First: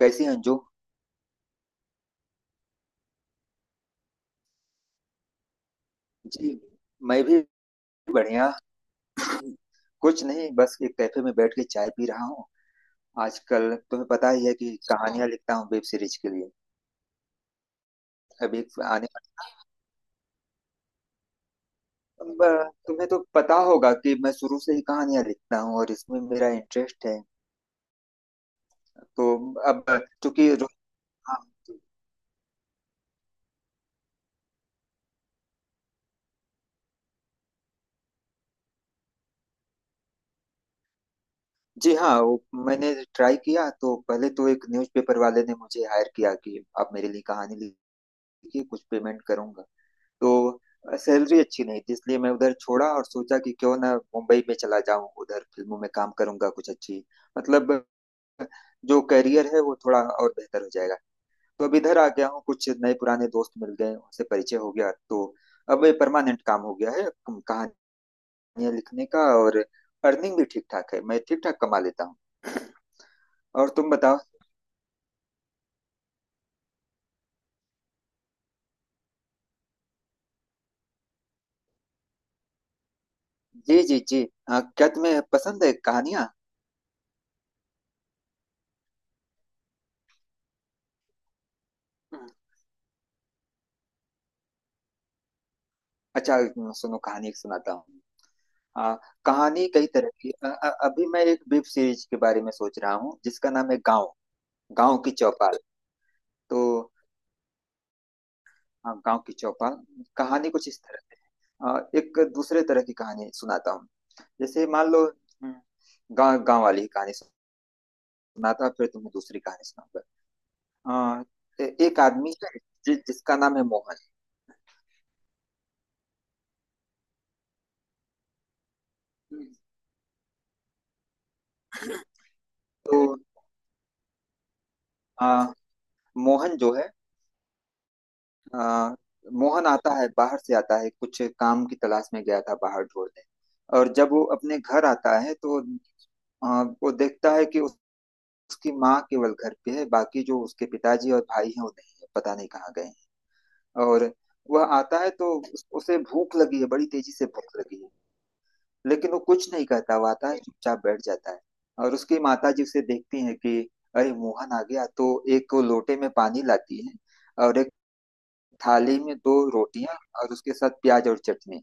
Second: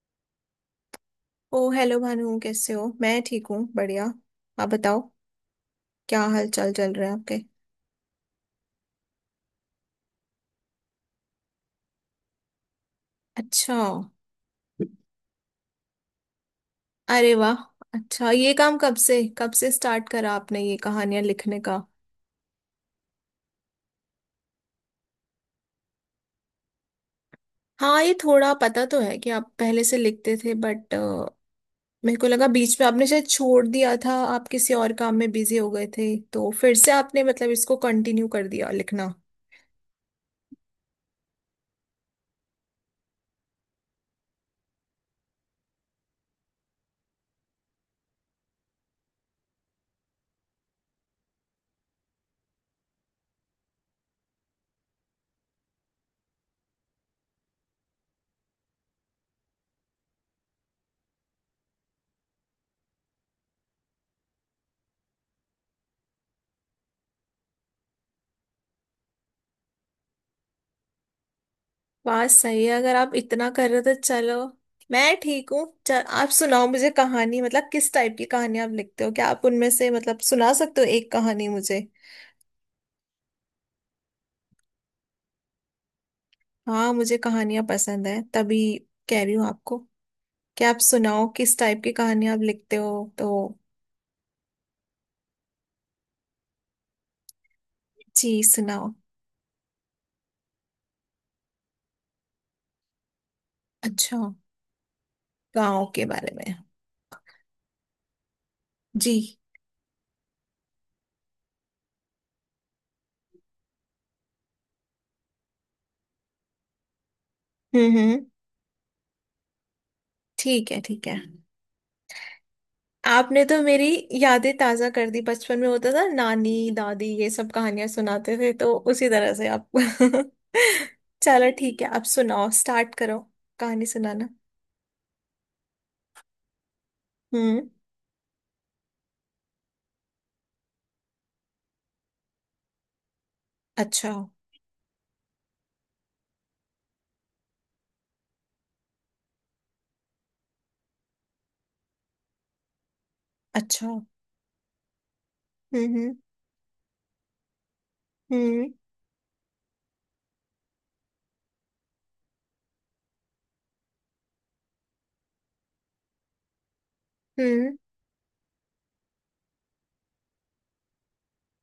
कैसी हैं अंजू? ओ हेलो भानु, कैसे हो? मैं ठीक हूँ, बढ़िया। आप बताओ, क्या हाल जी। चाल चल रहे हैं मैं आपके? भी बढ़िया। कुछ नहीं, बस एक कैफे में बैठ के चाय पी रहा हूँ। आजकल अच्छा, तुम्हें पता ही है कि हाँ, कहानियां लिखता हूँ वेब सीरीज के लिए। अरे वाह। अच्छा, ये अब काम एक कब आने से कब से स्टार्ट करा आपने, ये कहानियां लिखने का? वाला तुम्हें तो पता होगा कि मैं शुरू से ही कहानियां लिखता हूँ और इसमें मेरा इंटरेस्ट है। हाँ, ये थोड़ा पता तो है तो कि आप पहले अब से लिखते चूंकि थे, रो- बट हाँ। मेरे को लगा बीच में आपने शायद छोड़ दिया था, आप किसी और काम में बिजी हो गए थे। तो फिर से आपने मतलब इसको कंटिन्यू कर दिया लिखना। जी हाँ, वो मैंने ट्राई किया तो पहले तो एक न्यूज़पेपर वाले ने मुझे हायर किया कि आप मेरे लिए कहानी लिखिए, कुछ पेमेंट करूंगा। तो सैलरी अच्छी नहीं थी इसलिए मैं उधर छोड़ा और सोचा कि क्यों ना मुंबई में चला जाऊं, उधर फिल्मों में काम करूंगा, कुछ अच्छी मतलब जो करियर है वो थोड़ा और बेहतर हो जाएगा। तो अब इधर आ गया हूँ, कुछ नए पुराने दोस्त मिल गए, उनसे परिचय हो गया तो अब ये परमानेंट काम हो गया है, कहानियां लिखने का, और अर्निंग भी ठीक ठाक है, मैं ठीक ठाक कमा लेता हूँ। बात सही है, अगर आप इतना कर और रहे हो तुम तो बताओ? चलो। मैं ठीक हूँ। चल, आप सुनाओ मुझे कहानी। मतलब किस टाइप की कहानी आप लिखते हो, क्या आप उनमें से मतलब सुना सकते हो एक कहानी मुझे? जी जी जी। हाँ, क्या तुम्हें पसंद है कहानियां? हाँ, मुझे कहानियां पसंद है, तभी कह रही हूँ आपको क्या आप सुनाओ किस टाइप की कहानी आप लिखते हो। तो अच्छा, सुनो कहानी एक सुनाता हूँ। जी सुनाओ। हाँ। कहानी कई तरह की अभी मैं एक वेब सीरीज के बारे में सोच रहा हूँ जिसका नाम है गांव अच्छा, गांव की चौपाल। गाँव के बारे में? तो हाँ, गांव की जी। चौपाल। कहानी कुछ इस तरह है। एक दूसरे तरह की कहानी सुनाता हूँ। जैसे मान लो गांव गांव वाली ही कहानी हम्म। सुनाता हूँ, फिर तुम्हें दूसरी कहानी सुनाऊंगा। ठीक है, अ, ठीक है। एक आदमी है, जिसका आपने नाम तो है मेरी मोहन। यादें ताजा कर दी, बचपन में होता था नानी दादी ये सब कहानियां सुनाते थे, तो उसी तरह से आप चलो ठीक है, आप सुनाओ, स्टार्ट तो करो कहानी सुनाना। अ, मोहन जो है हम्म। आ, मोहन आता है, बाहर से आता है कुछ काम की तलाश में, गया था बाहर ढूंढने। और अच्छा। जब वो अपने घर आता है तो वो देखता है कि उसकी माँ केवल घर पे है, बाकी जो उसके पिताजी और भाई हैं वो नहीं है, पता नहीं कहाँ गए हैं। अच्छा। और वह आता है तो उसे हम्म। भूख लगी है, बड़ी तेजी से भूख लगी है। हम्म लेकिन वो कुछ नहीं कहता, वो आता है चुपचाप बैठ जाता है। और उसकी माता जी उसे देखती है कि अरे मोहन आ गया, तो एक वो लोटे में पानी लाती है, और एक हम्म, थाली में दो रोटियां और उसके साथ प्याज और चटनी।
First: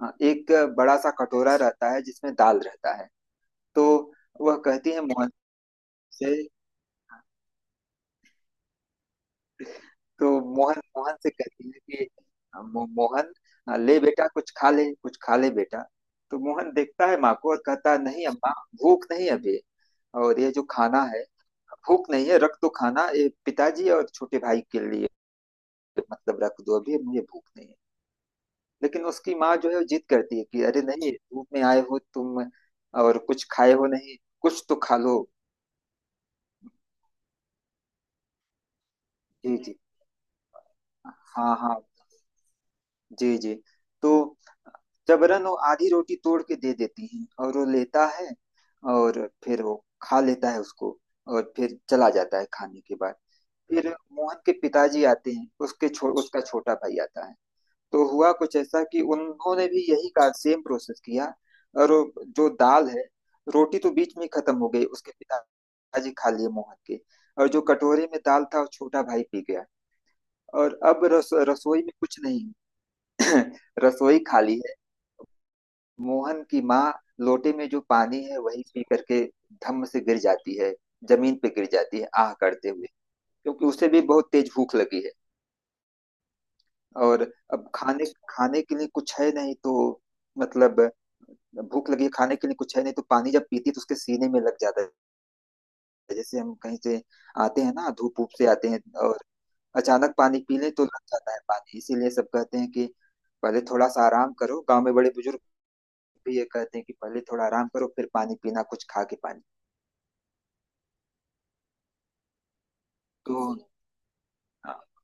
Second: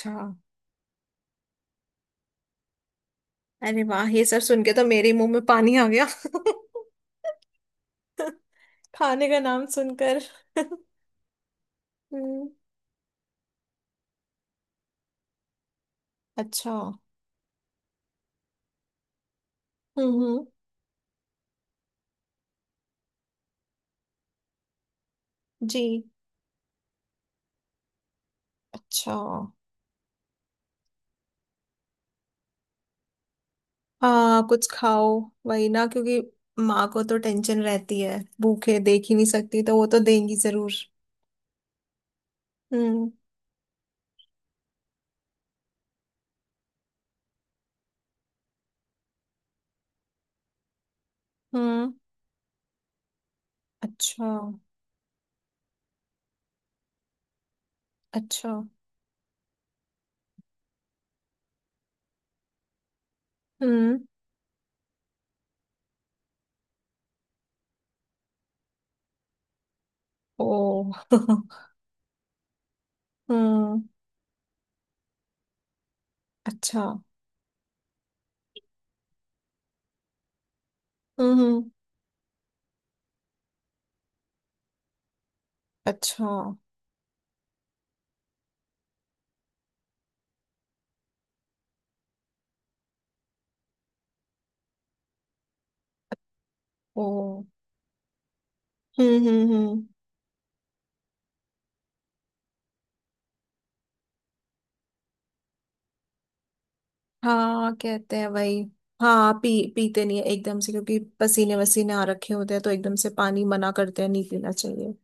हाँ, एक बड़ा सा कटोरा रहता है जिसमें दाल रहता है। अरे तो वाह, ये सब वह सुन के तो कहती है मेरे मुंह मोहन में पानी आ गया। से, खाने का नाम सुनकर तो मोहन मोहन से कहती है कि हम्म। मोहन, ले बेटा कुछ खा ले, कुछ खा ले बेटा। तो मोहन अच्छा। देखता है माँ को और कहता है, नहीं अम्मा, भूख नहीं अभी। हम्म और हम्म, ये जो खाना है भूख नहीं है, रख दो, खाना ये पिताजी और छोटे भाई के लिए। जी। मतलब रख दो, अभी मुझे भूख नहीं है। लेकिन अच्छा। उसकी माँ जो है वो जिद करती है कि अरे नहीं, धूप में आए हो तुम और कुछ खाए हो नहीं, हाँ कुछ कुछ तो खा खाओ, लो। वही ना, क्योंकि माँ को तो टेंशन रहती है, भूखे देख ही नहीं जी सकती, जी। तो वो तो देंगी जरूर। हाँ हाँ। हम्म। जी जी। तो जबरन वो आधी रोटी तोड़ के दे देती है और वो लेता है, और फिर वो खा लेता है उसको, और फिर हम्म। चला जाता है खाने के बाद। फिर अच्छा। मोहन के पिताजी आते हैं, उसके उसका छोटा भाई आता है। तो हुआ अच्छा। कुछ ऐसा कि उन्होंने भी यही का सेम प्रोसेस किया। और वो जो दाल है, रोटी तो हम्म। बीच में ही खत्म हो गई, उसके पिताजी खा लिए मोहन के, और जो कटोरे में दाल था वो छोटा भाई पी गया। और ओ अब रसोई में कुछ नहीं है। हम्म। रसोई खाली है। मोहन की अच्छा। माँ लोटे में जो पानी है वही पी करके धम्म से गिर जाती है, जमीन हम्म पे गिर हम्म, जाती है आह करते हुए, क्योंकि उसे भी बहुत तेज भूख लगी है। अच्छा। और अब खाने खाने के लिए कुछ है नहीं तो मतलब भूख लगी है, खाने के लिए कुछ है नहीं तो पानी जब पीती है तो उसके सीने में लग जाता है। जैसे हम कहीं से ओ। आते हैं ना, धूप धूप से आते हैं और हम्म। अचानक पानी पी लें तो लग जाता है पानी, इसीलिए सब कहते हैं कि पहले थोड़ा सा आराम करो। गांव में बड़े बुजुर्ग भी ये कहते हैं कि पहले थोड़ा आराम हाँ करो, फिर कहते हैं पानी वही। पीना, कुछ खा के हाँ पानी। पी, पीते नहीं है एकदम से, क्योंकि पसीने वसीने आ रखे होते हैं तो एकदम से तो पानी मना करते हैं, नहीं पीना हाँ। चाहिए।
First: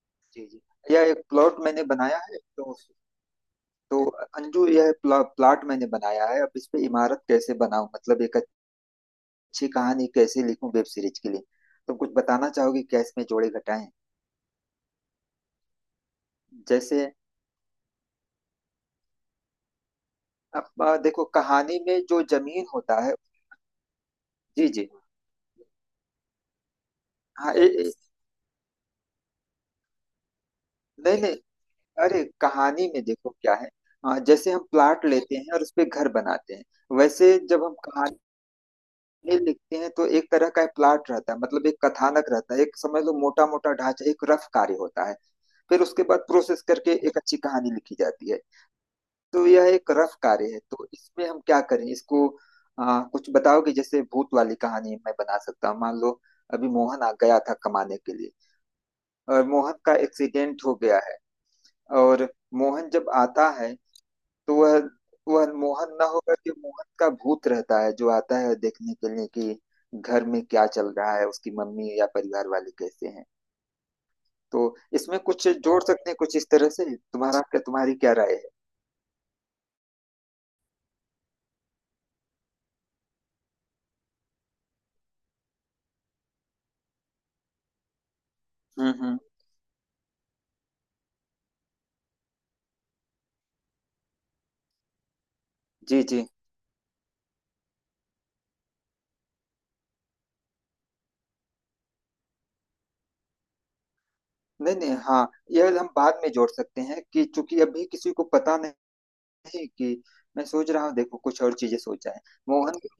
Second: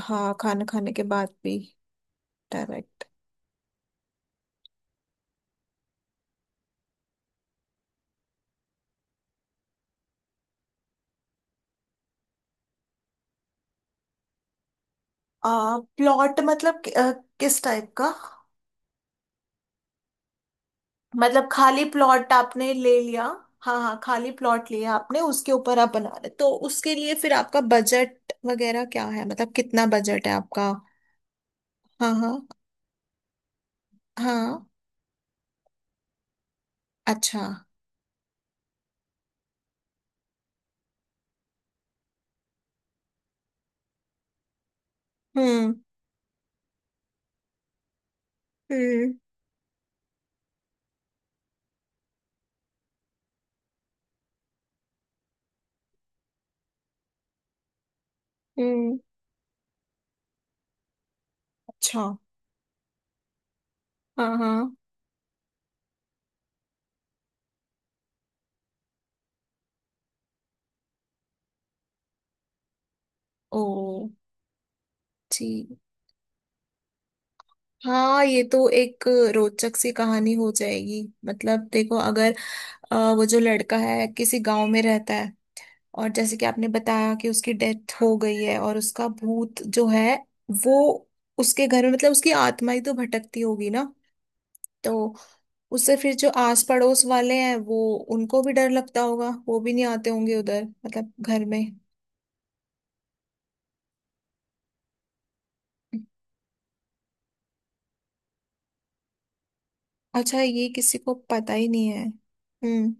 हाँ जी जी। खाना खाने के यह एक बाद भी। प्लॉट मैंने बनाया है। तो डायरेक्ट तो अंजू, यह प्लाट मैंने बनाया है, अब इस पे इमारत कैसे बनाऊं, मतलब एक अच्छी कहानी कैसे लिखूं वेब सीरीज के लिए, तुम कुछ बताना चाहोगे क्या इसमें जोड़े घटाएं? प्लॉट मतलब जैसे किस टाइप का? अब देखो मतलब कहानी खाली में जो प्लॉट जमीन आपने ले होता है। लिया? हाँ हाँ, खाली जी प्लॉट जी। लिया आपने, उसके ऊपर आप बना रहे, तो उसके लिए फिर हाँ। आपका ए, ए, बजट वगैरह क्या है, मतलब कितना बजट है आपका? नहीं नहीं। हाँ अरे हाँ कहानी में देखो क्या है। हाँ, जैसे हाँ। हम प्लाट लेते हैं और उस पे घर बनाते हैं, वैसे अच्छा। जब हम कहानी लिखते हैं तो एक तरह का प्लाट रहता है, मतलब एक कथानक रहता है, एक समझ लो मोटा मोटा ढांचा, एक रफ कार्य होता है। हम्म। फिर उसके बाद प्रोसेस करके एक अच्छी कहानी लिखी जाती है। हम्म। तो यह एक रफ कार्य है, तो इसमें हम क्या करें इसको। कुछ बताओ कि जैसे भूत वाली कहानी मैं बना सकता हूँ। मान लो अभी मोहन आ गया था कमाने के लिए, हम्म। और मोहन का एक्सीडेंट हो गया है, अच्छा। और मोहन जब आता है हाँ तो हाँ। वह मोहन ना होकर के मोहन का भूत रहता है जो आता है देखने के लिए कि घर में क्या चल रहा है, उसकी मम्मी या परिवार वाले कैसे हैं। ओ। तो इसमें कुछ ठीक। जोड़ सकते हैं कुछ इस तरह से, तुम्हारा क्या तुम्हारी क्या हाँ, राय ये है? तो एक रोचक सी कहानी हो जाएगी। मतलब देखो, अगर वो जो लड़का है किसी गांव में रहता है, और जैसे कि आपने बताया कि उसकी डेथ हो गई है, और उसका हम्म। भूत जो है वो उसके घर में, मतलब उसकी आत्मा ही तो भटकती होगी ना। तो उससे जी फिर जी। जो आस पड़ोस वाले हैं, वो उनको भी डर लगता होगा, वो भी नहीं आते होंगे उधर, मतलब घर में। नहीं नहीं, हाँ यह हम बाद में जोड़ सकते हैं कि चूंकि अभी किसी को पता नहीं कि, अच्छा, मैं ये सोच रहा हूँ किसी को देखो, कुछ पता और ही चीजें नहीं है। सोचा है। मोहन हम्म।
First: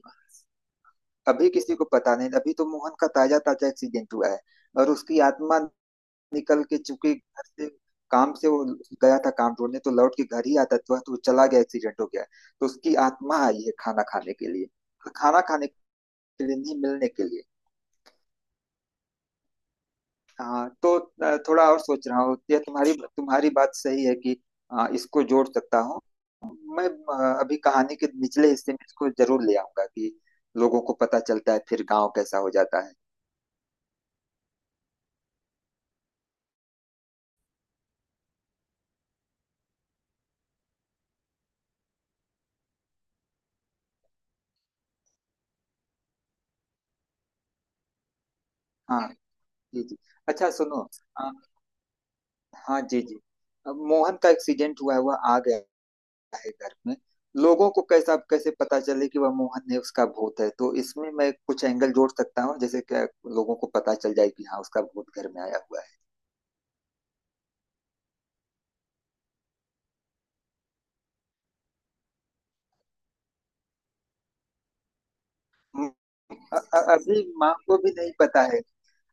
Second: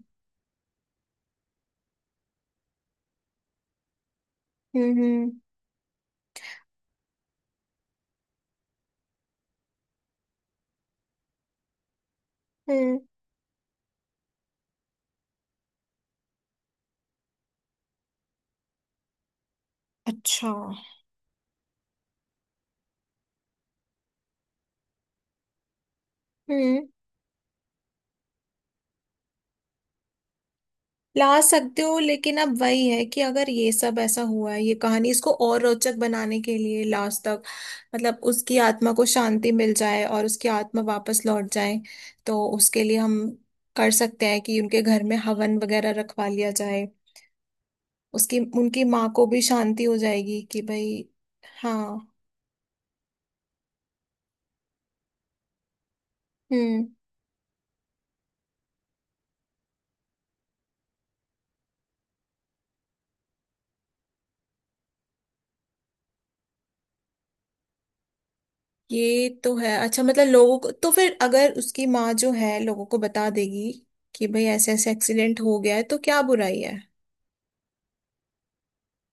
अभी किसी को पता नहीं, अभी तो मोहन का ताजा ताजा एक्सीडेंट हुआ है। और हम्म। उसकी हम्म। आत्मा निकल के, चूंकि घर से काम से वो गया था काम ढूंढने, तो लौट के घर ही आता था, तो वो चला गया, एक्सीडेंट हो गया। तो उसकी हम्म, आत्मा आई है खाना खाने के लिए, खाना खाने के लिए नहीं, मिलने के लिए। अच्छा। हाँ तो थोड़ा और सोच रहा हूँ, यह तुम्हारी तुम्हारी बात सही है कि इसको जोड़ सकता हूँ। मैं हम्म। अभी कहानी के निचले हिस्से में इसको जरूर ले आऊंगा कि लोगों को पता ला चलता है, सकते फिर हो, गांव लेकिन कैसा हो अब जाता वही है। है कि अगर ये सब ऐसा हुआ है, ये कहानी इसको और रोचक बनाने के लिए लास्ट तक, मतलब उसकी आत्मा को शांति मिल जाए और उसकी आत्मा वापस लौट जाए। तो उसके लिए हम कर सकते हैं कि उनके घर में हवन वगैरह रखवा लिया जाए, उसकी, उनकी हाँ माँ को भी जी शांति जी। हो जाएगी अच्छा कि सुनो भाई। अ, हाँ। हाँ जी जी। अब मोहन का एक्सीडेंट हुआ है, वह आ गया है घर हम्म। में, लोगों को कैसा कैसे पता चले कि वह मोहन है, उसका भूत है? तो इसमें मैं कुछ एंगल जोड़ सकता हूँ जैसे कि लोगों को पता चल जाए कि हाँ उसका भूत घर में आया हुआ है। ये तो है, अच्छा मतलब लोगों को तो फिर अगर उसकी माँ जो है लोगों को बता देगी कि भाई ऐसे ऐसे एक्सीडेंट हो गया है, हम्म, तो क्या बुराई है। अभी माँ को भी नहीं पता है।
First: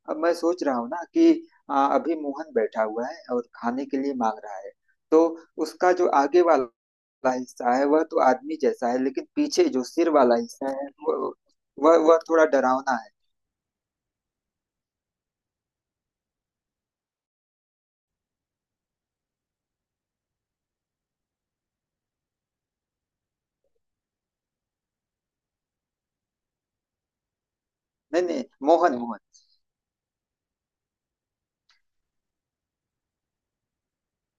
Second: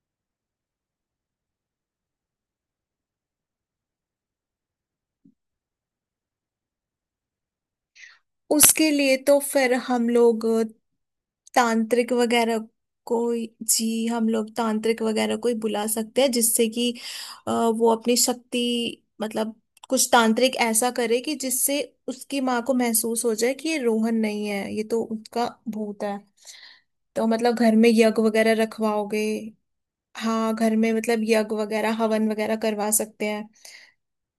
अब मैं सोच रहा हूँ ना कि अभी मोहन बैठा हुआ है और खाने के लिए मांग रहा है। तो उसका जो आगे वाला हिस्सा है वह तो आदमी उसके जैसा है, लिए लेकिन तो पीछे फिर जो हम सिर वाला लोग हिस्सा है वह, वह तांत्रिक वह थोड़ा वगैरह डरावना है। को, जी हम लोग तांत्रिक वगैरह को ही बुला सकते हैं, जिससे कि वो अपनी शक्ति, मतलब कुछ तांत्रिक ऐसा करे कि जिससे उसकी माँ को महसूस हो जाए कि ये रोहन नहीं है, ये तो उसका भूत है। तो मतलब घर में यज्ञ नहीं नहीं, वगैरह मोहन मोहन। रखवाओगे। हाँ घर में मतलब यज्ञ वगैरह, हवन वगैरह करवा सकते हैं।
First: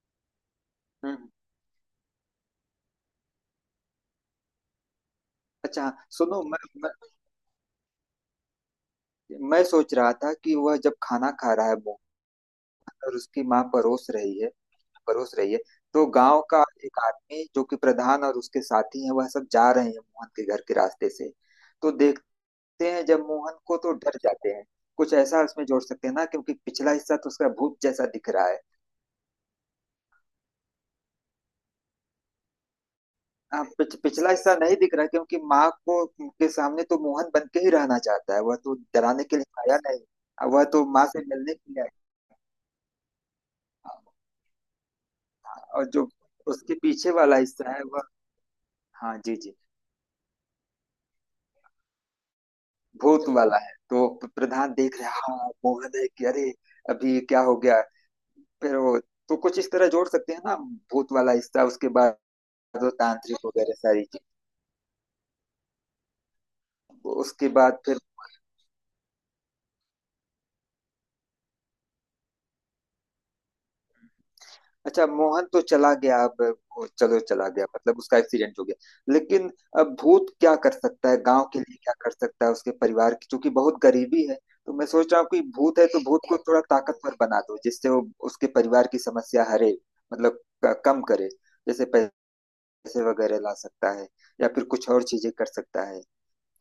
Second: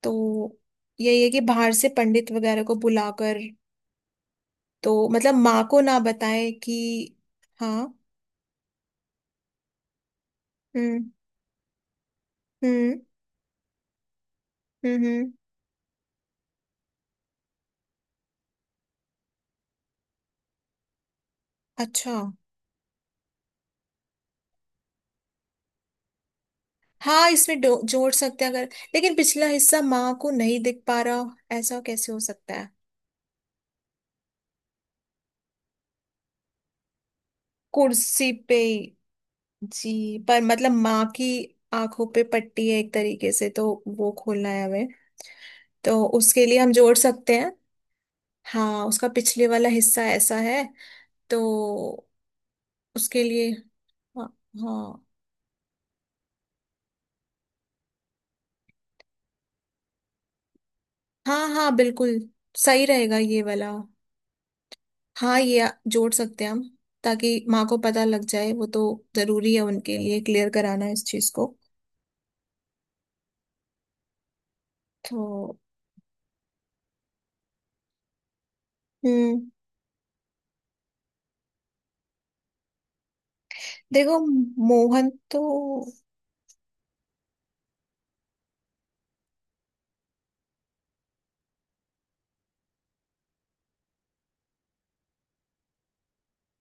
तो हम्म यही हम्म। है कि बाहर से पंडित वगैरह को बुलाकर, तो मतलब माँ को अच्छा ना सुनो बताए मैं कि। मैं हाँ। मैं सोच रहा था कि वह जब हम्म। खाना खा रहा है मोहन, हम्म। और उसकी माँ परोस रही है, हम्म हम्म, परोस रही है, तो गांव का एक आदमी जो कि प्रधान और उसके साथी हैं वह सब जा रहे हैं मोहन के घर के रास्ते से, तो अच्छा। देखते हैं जब मोहन को तो डर जाते हैं। कुछ ऐसा उसमें जोड़ सकते हैं ना, क्योंकि पिछला हिस्सा तो हाँ, उसका इसमें भूत जैसा जोड़ दिख सकते रहा हैं, है। अगर लेकिन पिछला हिस्सा माँ को नहीं दिख पा रहा, ऐसा कैसे हो सकता है? हाँ, पिछला हिस्सा नहीं दिख रहा, क्योंकि माँ को के सामने तो मोहन बन के ही रहना कुर्सी चाहता है, वह पे, तो डराने के लिए आया जी, पर नहीं, वह मतलब तो माँ माँ से की मिलने के लिए आया। आंखों पे पट्टी है एक तरीके से, तो वो खोलना है हमें, हाँ, और तो जो उसके लिए हम उसके जोड़ पीछे सकते वाला हैं। हिस्सा है वह, हाँ, उसका हाँ जी पिछले जी, वाला हिस्सा ऐसा है, तो उसके भूत लिए। वाला है। तो हाँ। प्रधान देख हाँ। रहे हाँ मोहन है कि अरे, अभी क्या हो गया? फिर वो, तो कुछ इस तरह जोड़ सकते हैं ना, भूत वाला हाँ। हिस्सा, हाँ उसके बिल्कुल बाद सही वो रहेगा ये तांत्रिक वाला। वगैरह सारी चीज, हाँ, जोड़ सकते हैं हम, ताकि उसके माँ को बाद फिर। पता लग जाए। वो तो जरूरी है उनके लिए क्लियर कराना इस चीज को। अच्छा, मोहन तो तो चला गया अब, वो चलो चला गया, मतलब उसका एक्सीडेंट हो गया, हम्म, लेकिन अब भूत क्या कर सकता है गांव के लिए, क्या कर सकता है? उसके परिवार की चूंकि बहुत देखो गरीबी है, तो मैं मोहन सोच रहा हूँ तो। कि भूत है तो भूत को थोड़ा ताकतवर बना दो जिससे वो उसके परिवार की समस्या हरे, मतलब कम करे। जैसे पैसे वगैरह ला सकता है, या फिर कुछ और चीजें कर सकता है,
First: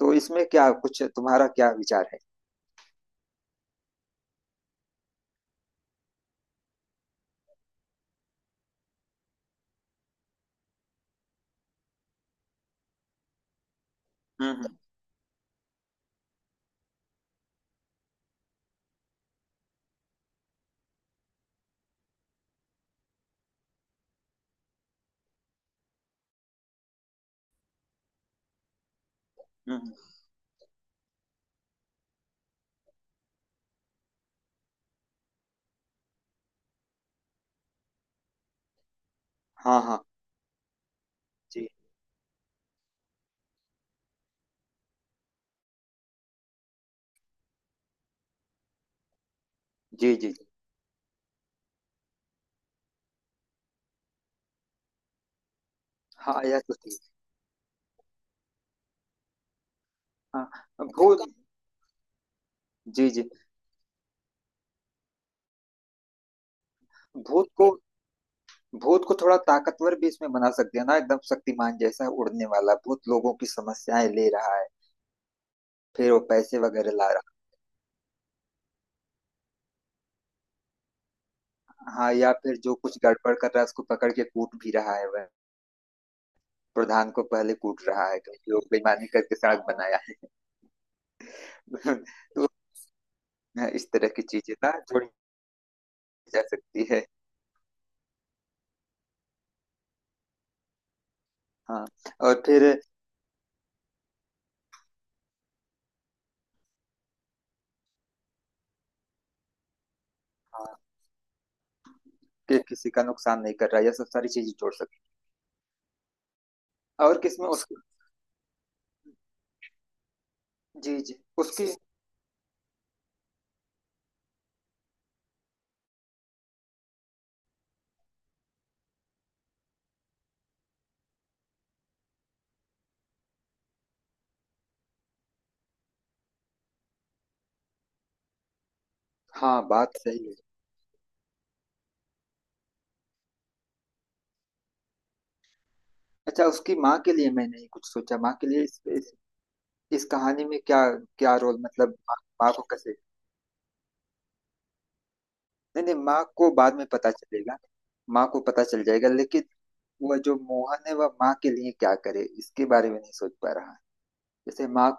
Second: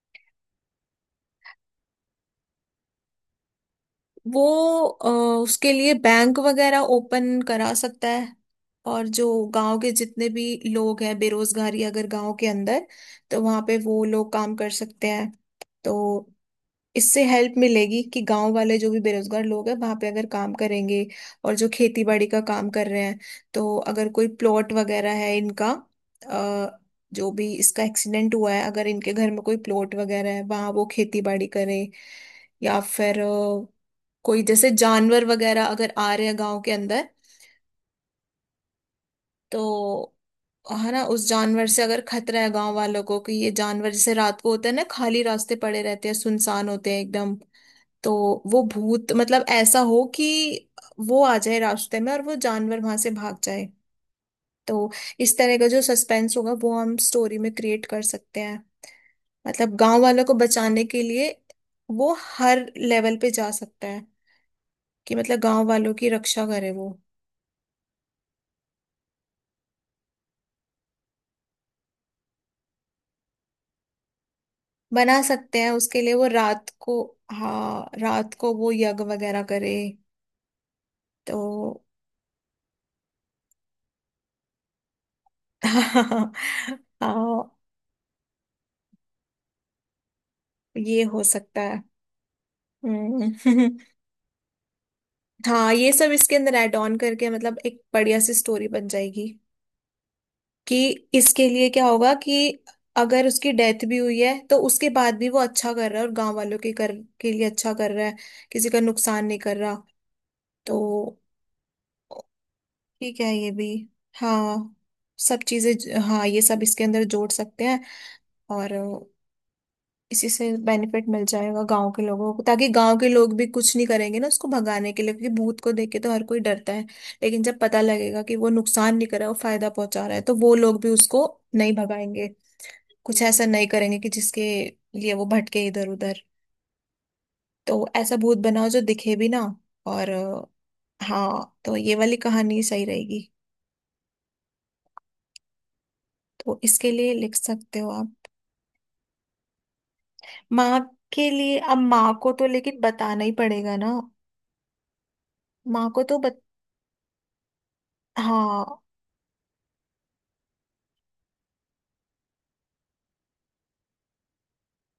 तो इसमें क्या कुछ तुम्हारा, क्या विचार है? वो अ, उसके लिए बैंक वगैरह ओपन करा सकता है, और जो गांव के जितने भी लोग हैं, बेरोजगारी अगर गांव के अंदर, तो वहां पे वो लोग हम्म काम कर हम्म सकते हैं। तो इससे हेल्प मिलेगी कि गांव वाले जो भी बेरोजगार लोग हैं वहां पे अगर काम करेंगे। और जो खेती बाड़ी का काम कर रहे हैं, तो अगर कोई प्लॉट वगैरह है इनका, अ, जो भी इसका एक्सीडेंट हुआ है, अगर इनके घर में कोई हम्म। प्लॉट वगैरह है, वहां वो खेती बाड़ी करें। या फिर कोई जैसे जानवर वगैरह अगर आ रहे हैं गांव के अंदर, हाँ हाँ। तो है ना, उस जानवर जी से अगर खतरा है गांव वालों को, कि ये जानवर जैसे रात को होता है ना, खाली रास्ते पड़े रहते हैं, सुनसान होते हैं एकदम, तो वो भूत मतलब ऐसा हो जी। कि जी जी। वो आ जाए रास्ते में और वो जानवर वहां से भाग जाए। तो इस तरह का जो सस्पेंस हाँ होगा यह वो तो हम ठीक। स्टोरी में क्रिएट कर सकते हैं, मतलब गांव वालों को हाँ बचाने के लिए। भूत, वो हर जी लेवल जी, पे जा सकता है, कि मतलब गांव वालों की रक्षा करे वो। भूत को भूत को थोड़ा ताकतवर भी इसमें बना सकते हैं ना, एकदम शक्तिमान जैसा उड़ने वाला भूत, लोगों की समस्याएं ले रहा है। बना सकते हैं, उसके फिर लिए वो वो पैसे रात को, वगैरह ला रहा हाँ रात को वो यज्ञ वगैरह करे। तो है। हाँ, या फिर जो कुछ गड़बड़ कर रहा है उसको पकड़ के कूट भी रहा है वह। प्रधान को हाँ पहले कूट रहा है क्योंकि वो बेईमानी करके सड़क बनाया ये हो सकता है। है। तो हम्म हाँ, इस तरह की चीजें ना जोड़ी हाँ ये सब इसके जा अंदर ऐड सकती ऑन है। करके मतलब एक बढ़िया सी स्टोरी बन जाएगी, कि इसके लिए हाँ, क्या होगा और कि फिर अगर उसकी डेथ भी हुई है तो उसके बाद भी वो अच्छा कर रहा है, और गांव वालों के कर के लिए अच्छा कर रहा है, किसी का नुकसान नहीं कर रहा। हाँ, तो कि किसी का ठीक है, नुकसान ये नहीं भी कर रहा, यह सब सारी चीजें जोड़ हाँ सकते। सब चीजें हाँ ये सब इसके अंदर और जोड़ किसमें सकते उस, हैं। और इसी से जी बेनिफिट जी, मिल जाएगा उसकी, गांव के लोगों को, ताकि गांव के लोग भी कुछ नहीं करेंगे ना उसको भगाने के लिए, क्योंकि भूत को देख के तो हर कोई डरता है, लेकिन जब पता लगेगा कि वो नुकसान नहीं कर रहा, वो फायदा पहुंचा रहा है, तो वो लोग भी उसको नहीं भगाएंगे, कुछ ऐसा नहीं करेंगे कि जिसके लिए वो भटके इधर उधर। तो ऐसा भूत बनाओ जो दिखे भी ना। हाँ, बात और सही है। हाँ तो ये वाली कहानी सही रहेगी। अच्छा, तो उसकी इसके माँ के लिए लिए लिख मैं नहीं सकते कुछ हो आप। सोचा, माँ के लिए इस कहानी में माँ क्या के क्या लिए रोल, अब मतलब माँ माँ को तो माँ को लेकिन कैसे। बताना ही पड़ेगा ना। नहीं माँ नहीं, को तो माँ बत... को बाद में पता चलेगा, माँ को पता हाँ। चल जाएगा, लेकिन वह जो मोहन है वह माँ के लिए क्या करे, इसके बारे में नहीं सोच पा रहा। जैसे माँ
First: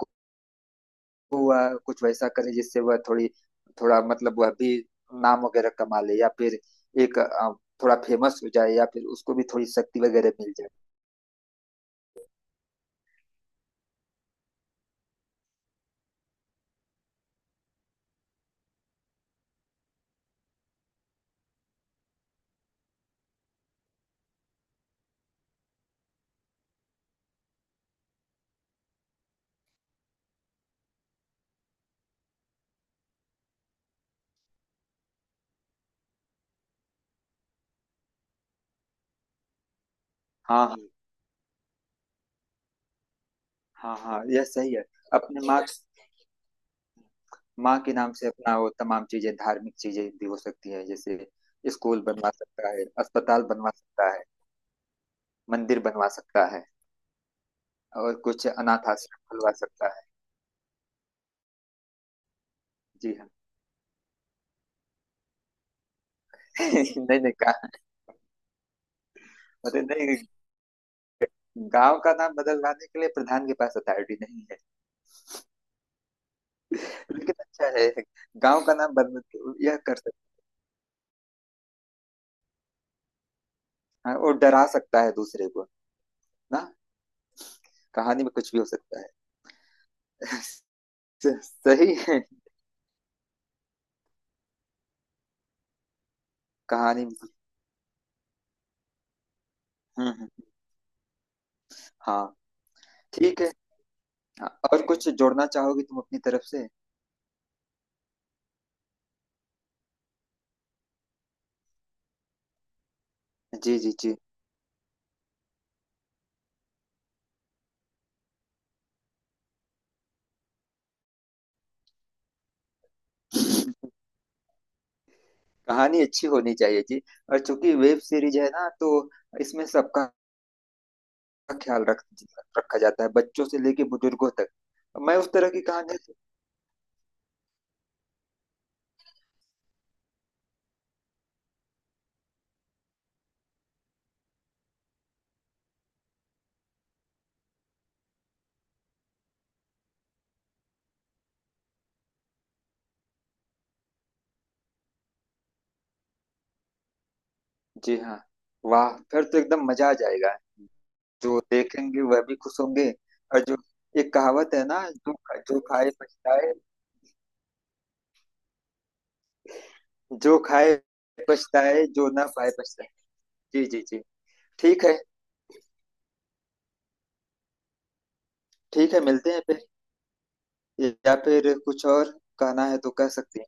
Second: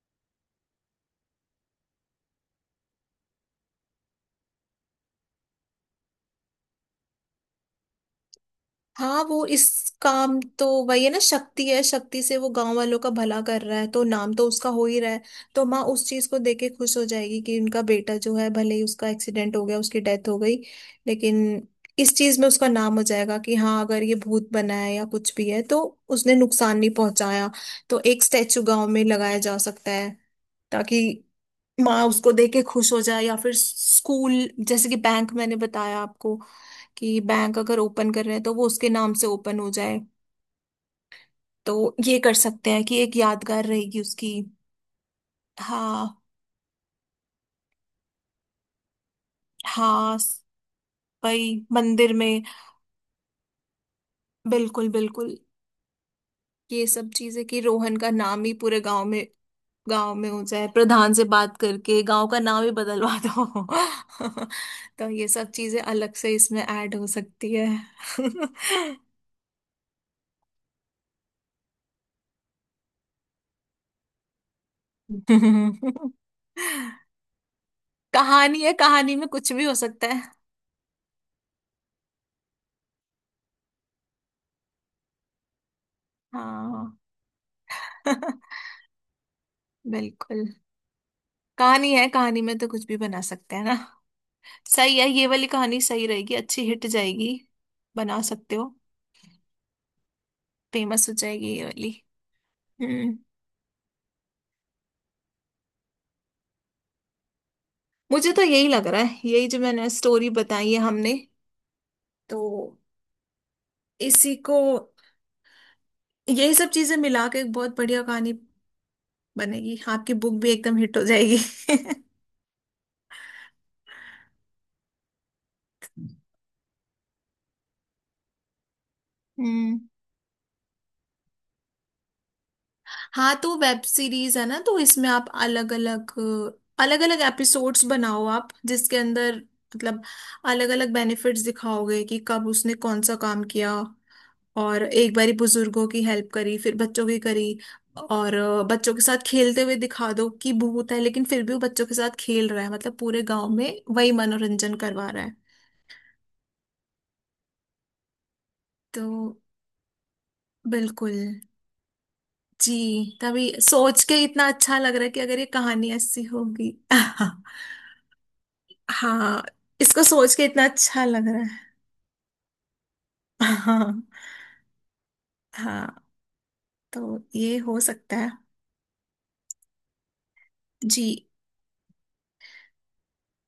वह कुछ वैसा करे जिससे वह थोड़ी थोड़ा मतलब वह भी नाम वगैरह कमा ले, या फिर एक थोड़ा फेमस हो जाए, या फिर हाँ उसको भी वो थोड़ी इस शक्ति वगैरह काम, मिल तो जाए। वही है ना, शक्ति है, शक्ति से वो गांव वालों का भला कर रहा है, तो नाम तो उसका हो ही रहा है। तो माँ उस चीज को देख के खुश हो जाएगी कि उनका बेटा जो है, भले ही उसका एक्सीडेंट हो गया, उसकी डेथ हो गई, लेकिन इस चीज में उसका नाम हो जाएगा कि हाँ अगर ये भूत बना है या कुछ भी है तो उसने नुकसान नहीं पहुंचाया। तो एक स्टैचू गांव में लगाया जा सकता है, ताकि माँ उसको देख के खुश हो जाए, या फिर स्कूल, जैसे कि बैंक मैंने बताया आपको, कि बैंक अगर ओपन कर रहे हैं तो वो उसके नाम से ओपन हो जाए। हाँ हाँ तो ये कर सकते हैं कि एक यादगार हाँ रहेगी हाँ। उसकी। यह सही है। अपने माँ हाँ। माँ के नाम से अपना वो तमाम चीजें, धार्मिक चीजें हाँ भी हो सकती है, जैसे भाई, स्कूल मंदिर बनवा में, सकता है, अस्पताल बनवा सकता है, बिल्कुल बिल्कुल। मंदिर बनवा सकता है, ये सब चीजें कि रोहन का और नाम कुछ ही पूरे अनाथ गांव आश्रम में, खुलवा सकता है। गांव में हो जाए, प्रधान से बात करके गांव का नाम ही जी बदलवा हाँ। दो तो ये सब चीजें अलग से इसमें ऐड हो नहीं नहीं, सकती है। अरे नहीं, गांव का नाम बदलवाने के लिए प्रधान के पास अथॉरिटी नहीं, लेकिन अच्छा है। कहानी गांव है, का नाम कहानी बदल, में कुछ भी हो यह कर सकता है। सकता है, और डरा सकता है दूसरे को ना। हाँ कहानी में कुछ भी हो सकता है। बिल्कुल। स- कहानी सही है, है। कहानी में तो कुछ भी बना सकते हैं ना। सही है, ये वाली कहानी सही रहेगी, अच्छी हिट कहानी में। जाएगी। बना सकते हो। हम्म। फेमस हो जाएगी ये वाली। हाँ हम्म। ठीक है। हाँ, और कुछ जोड़ना चाहोगी तुम अपनी तरफ से? मुझे तो यही लग रहा है, यही जो मैंने स्टोरी बताई है हमने, तो जी जी जी। इसी को, यही सब चीजें मिला के एक बहुत बढ़िया कहानी बनेगी, आपकी बुक भी एकदम हिट हो जाएगी। कहानी अच्छी होनी चाहिए जी। और चूंकि वेब सीरीज है ना, तो इसमें हम्म। सबका ख्याल रख रखा जाता है, हाँ बच्चों तो से वेब लेके बुजुर्गों सीरीज है तक। ना, तो इसमें मैं आप उस तरह की अलग कहानी। अलग, अलग अलग एपिसोड्स बनाओ आप, जिसके अंदर मतलब अलग अलग बेनिफिट्स दिखाओगे कि कब उसने कौन सा काम किया। और एक बारी बुजुर्गों की हेल्प करी, फिर बच्चों की करी, और बच्चों के साथ खेलते हुए दिखा दो कि भूत है लेकिन फिर भी वो बच्चों के साथ खेल रहा है, मतलब पूरे गांव में वही मनोरंजन करवा रहा है। जी हाँ, वाह तो फिर तो एकदम मजा आ जाएगा, बिल्कुल। जो देखेंगे वह भी खुश होंगे। जी, तभी और जो सोच एक के इतना कहावत है अच्छा ना, लग रहा है जो कि अगर ये जो खाए कहानी ऐसी पछताए, होगी हाँ इसको सोच जो के इतना खाए अच्छा लग रहा है। पछताए, जो ना खाए पछताए। जी जी हाँ। जी। ठीक है। हाँ तो ये हो सकता है। ठीक है, मिलते हैं फिर, जी, या फिर कुछ और कहना है तो कह सकते हैं।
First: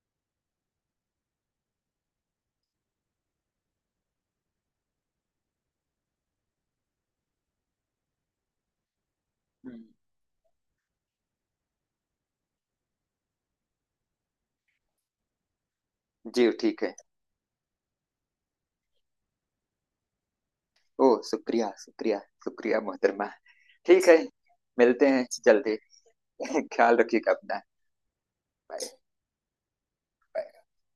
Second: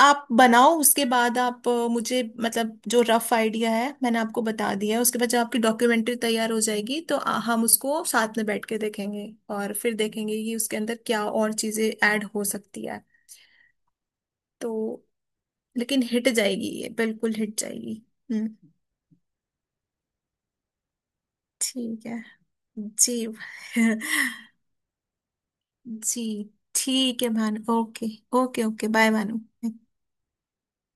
आप बनाओ, उसके बाद आप मुझे, मतलब जो रफ आइडिया है मैंने आपको बता दिया है, उसके बाद जब आपकी डॉक्यूमेंट्री तैयार हो जाएगी, तो हम उसको साथ में बैठ के देखेंगे, और हम्म, फिर देखेंगे कि उसके अंदर क्या और चीजें ऐड हो सकती है। तो लेकिन हिट जी जाएगी ठीक ये, है। बिल्कुल हिट जाएगी। हम्म। ओ शुक्रिया ठीक शुक्रिया। है। शुक्रिया जी मोहतरमा। ठीक है, मिलते हैं जल्दी। जी ख्याल ठीक है रखिएगा अपना। Bhanu, okay. Okay okay, bye. Bye Bhanu.